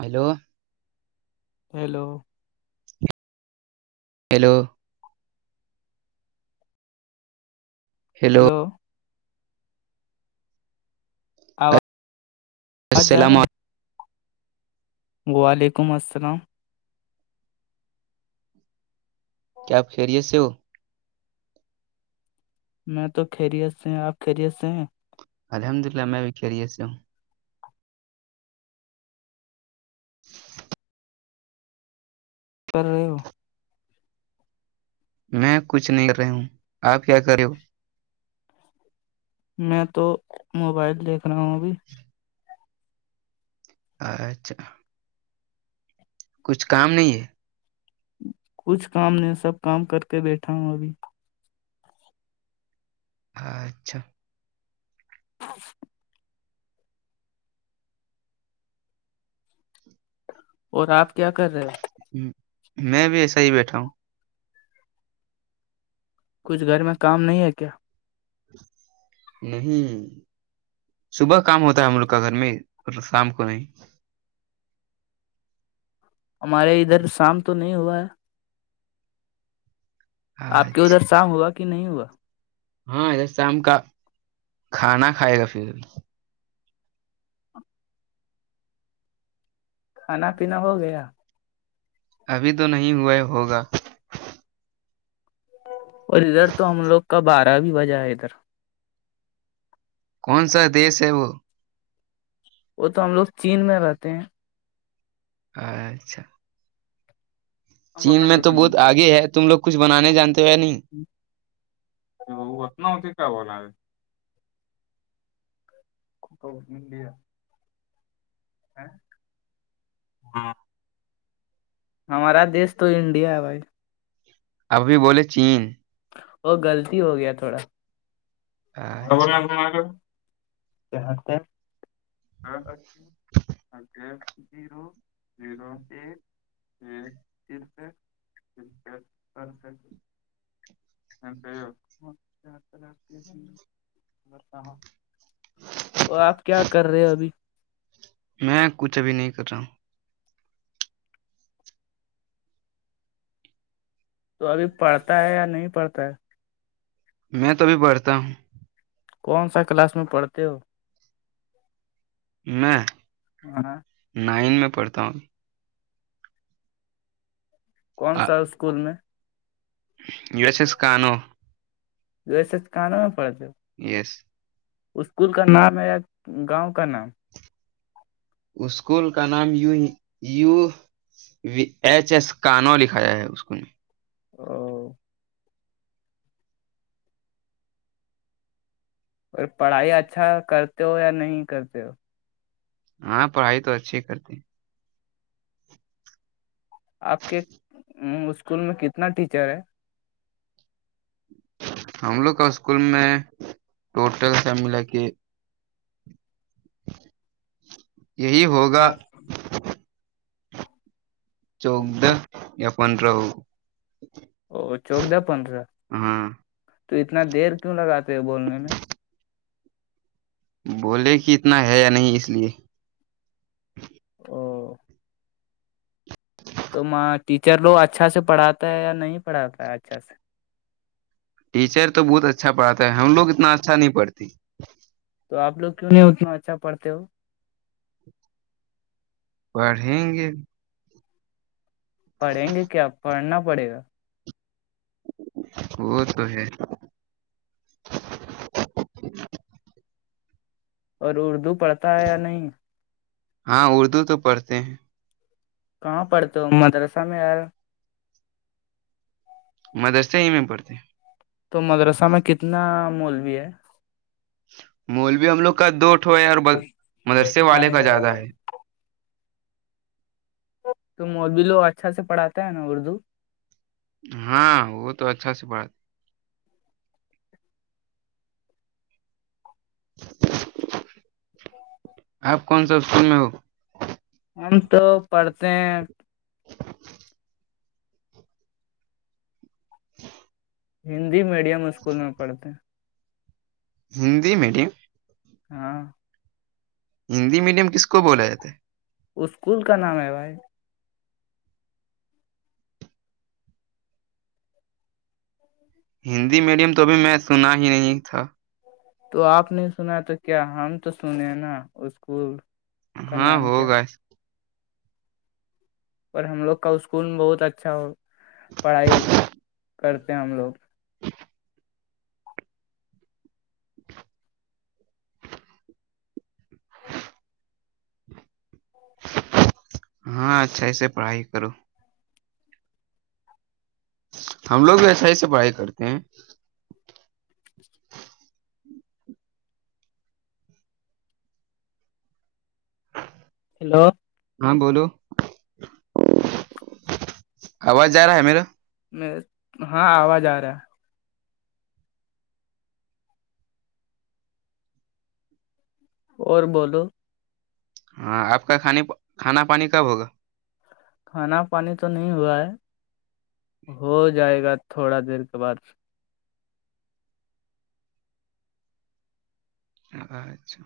hello hello hello heel [inaudible] تو [unintelligible] آواز آواز جا السلام رہے ہیں علیکم وعلیکم السلام کیا آپ خیریت سے ہو میں تو خیریت سے ہیں آپ خیریت سے ہیں الحمد اللہ میں بھیھیرییس ہوں کر رہے ہو میں کچھ نہیں کر رہی ہوں آپ کیا کر رہے ہو میں تو موبائل دیکھ رہا ہوں ابھی اچھا کچھ کام نہیں ہے کچھ کام نہیں سب کام کر کے بیٹھا ہوں ابھی اچھا اچ اور آپ کیا کر رہے ہیں ہوں میں بھی ایسا ہی بیٹھا ہوں کچھ گھر میں کام نہیں ہے کیا نہیں صبح کام ہوتا ہے ملک کا گھر میں شام کو نہیں ہمارے ادھر شام تو نہیں ہوا ہے آپ کے اچھا ادھر شام ہوا کہ نہیں ہوا ہاں شام کا کھانا کھائے گا پھر کھانا پینا ہو گیا ابھی تو نہیں ہوا ہوگا اور ادھر تو ہم لوگ کا بارہ بھی بجہ ہے ادھر کون سا دیش ہے وہ وہ تو ہم لوگ چین میں رہتے ہیں اچھا بول چین میں رہے تو بہت آگے ہے تم لوگ کچھ بنانے جانتے ہوئے نہیں وہ اتنا ہوتی کیا بولا ہے [unintelligible] ک مڈیا ہاں ہمارا دیس تو انڈیا بھائی اب بھی بولے چین اور غلط ہو گیا تھوڑا اچھا ہاں کیا اگ زیرو زیرو ایک ایک صرف اچ سر خ [unintelligible] [inaudible] تو آپ کیا کر رہے ہو ابھی میں کچھ ابھی نہیں کر رہا ہوں تو ابھی پڑھتا ہے یا نہیں پڑھتا ہے میں تو بھی پڑھتا ہوں کون سا کلاس میں پڑھتے ہو میں ہاں نائن میں پڑھتا ہوں کون سا اسکول میں یہ وس اس کاانو جو ایسے کانوں میں پڑتے ہو یس اسکول کا نام ہےا گاؤں کا نام اسکول کا نام ی یو ایچ ایس کانو لکھا جائے ہے اس ا [inaudible] اور پڑھائی اچھا کرتے ہو یا نہیں کرتے ہو ہاں پڑھائی تو اچھی کرتی آپ کے اسکول میں کتنا ٹیچر ہے ہم لوگ کا اسکول میں ٹوٹل ف ملا کے یہی ہوگا چوود د یان رہو او چوود دہ پندرہ تو اتنا دیر کیوں لگاتے ہیں بولنے میں بولے کہ اتنا ہے یا نہیں اس لیے ا تو ماں ٹیچر لو اچھا سے پڑھاتا ہے یا نہیں پڑھاتا ہے اچھا سے ٹیچر تو بہت اچھا پڑھا ہے ہم لوگ اتنا اچھا نہیں پڑھتی تو آ لوگ کیوں نہیں اتنا اچھا پڑھتے ہو پڑھیں گے پڑھیں گے کیا پڑھنا پڑے گا وہ تو ہے اور اردو پڑھتا ہے یا نہیں ہاں اردو تو پڑھتے ہیں کہاں پڑتے مدرسہ میں آار مدرستے ہی میں پڑتے تو مدرسہ میں کتنا مولوی ہے مول بھی ہم لوگ کا دوٹھو ہے اور مدرسے والے کا زیادہ ہے تو م بھی لو اچھا سے پڑھاتے ہے نا اردو ہاں وہ تو اچھا سے پڑھاتی آپ کون سا ا فول میں ہو ہم تو پڑھتے ہیں ہندی میڈیم اسکول میں پڑھتے ہیں ہندی میڈیم ہاں ہندی میڈیم کس کو بولا جاتا ہے اسکول کا نام ہے بھائی ہندی میڈیم تو بھی میں سنا ہی نہیں تھا تو آپ نے سنا تو کیا ہم تو سنے نا اسکول کا ہاں نام کیا ہوگا اور ہم لوگ کا اسکول بہت اچھا ہو پڑھائی کرتے ہیں ہم لوگ [unintelligible] ہاں اچھا ای سے پڑھائی کرو ہم لوگ وسا ہی سے پڑھائی کرتے ہیں ہیلو ہاں بولو آواز جا رہا ہے میرا میں ہاں آواز آ رہا ہے اور بولو ہاں آپ کا کھانے کھانا پانی کب ہوگا کھانا پانی تو نہیں ہوا ہے ہو جائے گا تھوڑا دیر کے بعد اچھا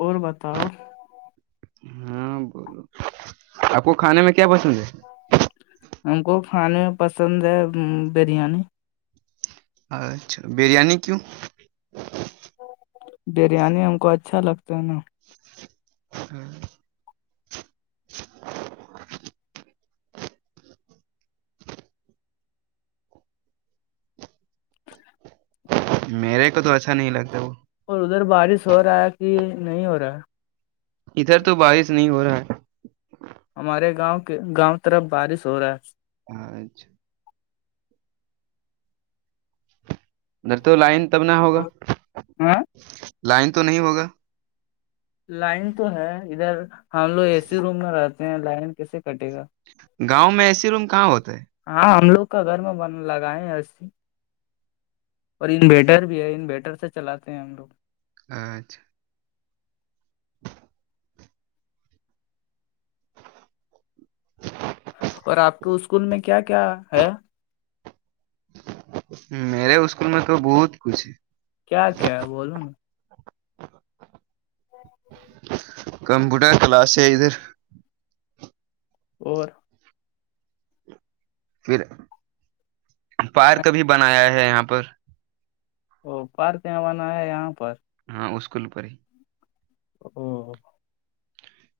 اور بتاؤ ہاں بولو آپ کو کھانے میں کیا پسند ہے ہم کو کھانے میں پسند ہے بریانی اچھا بریانی کیوں بریانی ہم کو اچھا لگتا ہے نا [unintelligible] میرے کو تو اچھا نہیں لگتا وہ اور ادھر بارش ہو رہا ہے کہ نہیں ہو رہا ادھر تو بارش نہیں ہو رہا ہے ہمارے گاؤں کے گاؤں طرف بارش ہو رہا ہے اچھا ارے تو ہے لائن تب نہ ہوگا ہاں لائن تو نہیں ہوگا لائن تو ہے ادھر ہم لوگ اے سی روم میں رہتے ہیں لائن کیسے کٹے گا گاؤں میں ایسی روم کہاں ہوتے ہے ہاں ہم لوگ کا گھر میں بنن لگا ہے ایی سی اور انویٹر بھی ہے انویٹر سے چلاتے ہیں ہم لوگ اچھا اور آپ کے اسکول میں کیا کیا ہے میرے اسکول میں تو بہت کچھ ہے کیا کیا بولوں کمپیوٹر کلاس ہے ادھر اور پھر پارک بھی بنایا ہے یہاں پر وہ پارکے بنایا ہے یہاں پر ہاں اسکول پر ہی ہمم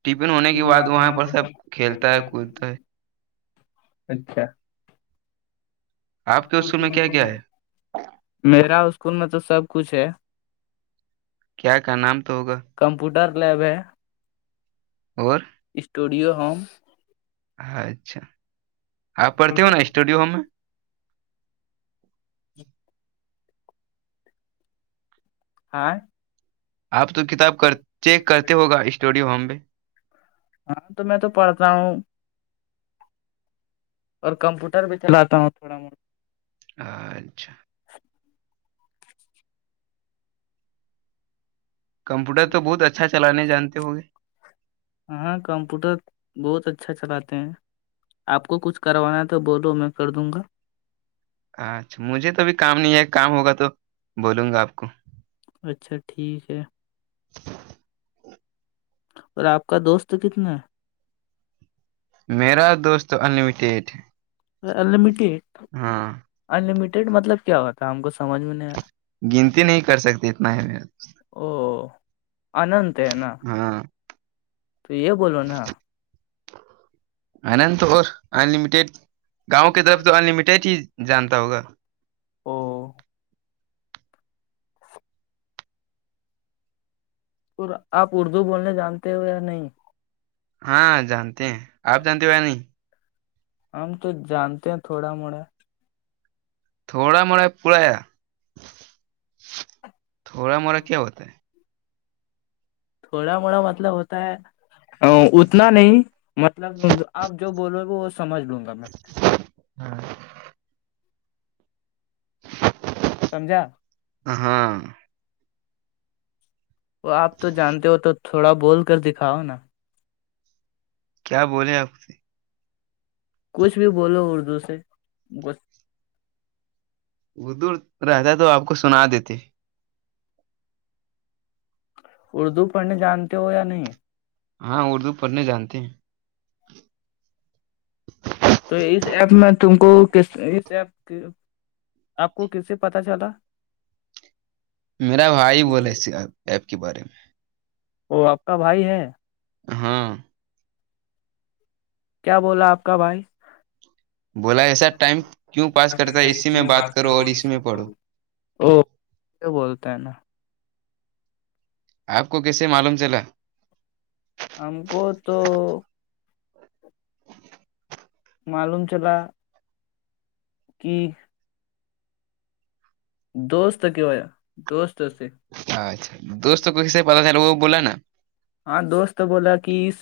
ٹفن ہونے کے بعد وہاں پر سب کھیلتا ہے کودتا ہے اچھا آپ کے اسکول میں کیا کیا ہے میرا اسکول میں تو سب کچھ ہے کیا کا نام تو ہوگا کمپیوٹر لیب ہے اور اسٹوڈیو ہوم اچھا آپ پڑھتے ہو نا اسٹوڈیو میں ہاں آپ تو کتاب کر چیک کرتے ہوگا اسٹوڈیو میں ہاں تو میں تو پڑھتا ہوں اور کمپوٹر بھی چلاتا ہوں تھوڑا بہت اچھا کمپیوٹر تو بہت اچھا چلانے جانتے ہو گے ہاں کمپیوٹر بہت اچھا چلاتے ہیں آپ کو کچھ کروانا ہے تو بولو میں کر دوں گا اچھا مجھے تو ابھی کام نہیں ہے کام ہوگا تو بولوں گا آپ کو اچھا ٹھیک ہے اور آپ کا دوست کتنا ہے میرا دوست انلیمیٹیڈ انٹیڈ انمیٹیڈ مطلب کیا ہوتا ہے ہم کو سمجھ میں نہیں آیا گنتی نہیں کر سکتی اتنا ہے او انت ہے نا ہاں تو یہ بولو نا آند تو اور ان لمیٹیڈ گاؤں کی طرف تو انلمیٹیڈ ہی جانتا ہوگا او اور آپ اردو بولنے جانتے ہو یا نہیں ہاں جانتے ہیں آپ جانتے ہو ب نہیں ہم تو جانتے ہیں تھوڑا موڑا تھوڑا مرے پورایا تھوڑا موڑا کیا ہوتا ہے تھوڑا موڑا مطلب ہوتا ہے ا اتنا نہیں مطلب آپ جو بولو گے وہ سمجھ لوں گا میں ہاں سمجھا ہاں وہ آپ تو جانتے ہو تو تھوڑا بول کر دکھاؤ نا کیا بولے آپ سے کچھ بھی بولو اردو سے ا دور رہتا تو آپ کو سنا دیتی اردو پڑھنے جانتے ہو یا نہیں ہاں اردو پڑھنے جانتے ہیں [inaudible] تو اس ایپ میں تم کو ک اس ایپ آپ کو کس سے پتا چلا میرا بھائی بولے ایپ کے بارے میں وہ آپ کا بھائی ہے ہاں کیا بولا آپ کا بھائی بولا ایسا ٹائم کیوں پاس کرتا ہے اسی میں بات کرو اور اسی میں پڑھو او کیا بولتے ہیں نا آپ کو کیسے معلوم چلا ہم کو تو معلوموم چلا کہ دوست کیا ہوا دوست سے اچھا دوستوں کو اس سے پتا چلے وہ بولا نا ہاں دوست بولا کہ اس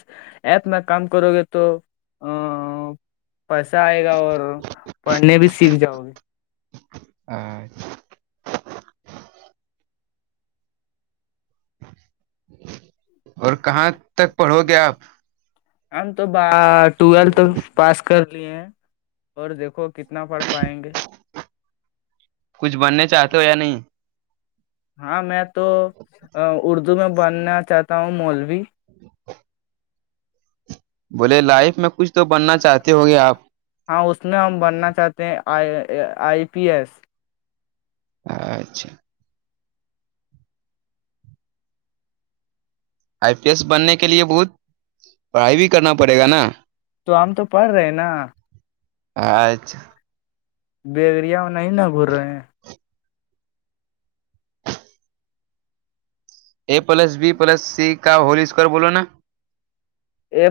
ایپ میں کام کرو گے تو ا پیسہ آئے گا اور پڑھنے بھی سیکھ جاؤ گے اچھا [unintelligible] اور کہاں تک پڑھو گے گے آپ ہم تو ب ٹویلتھ پاس کر لیے ہیں اور دیکھو کتنا پڑ پائیں گے کچھ بننے چاہتے ہو یا نہیں ہاں میں تو اردو میں بننا چاہتا ہوں مولوی [inaudible] بولے لائف میں کچھ تو بننا چاہتے ہو گے آپ ہاں اس میں ہم بننا چاہتے ہیں آئی آئی پی ایس اچھا آئی پی ایس بننے کے لیے بہت پڑھائی بھی کرنا پڑے گا نا تو ہم تو پڑھ رہے ہیں نا اجھ بیگڑیا نہیں نا گور رہے ہیں A plus B plus C کا ہول اسکوئر بولو نا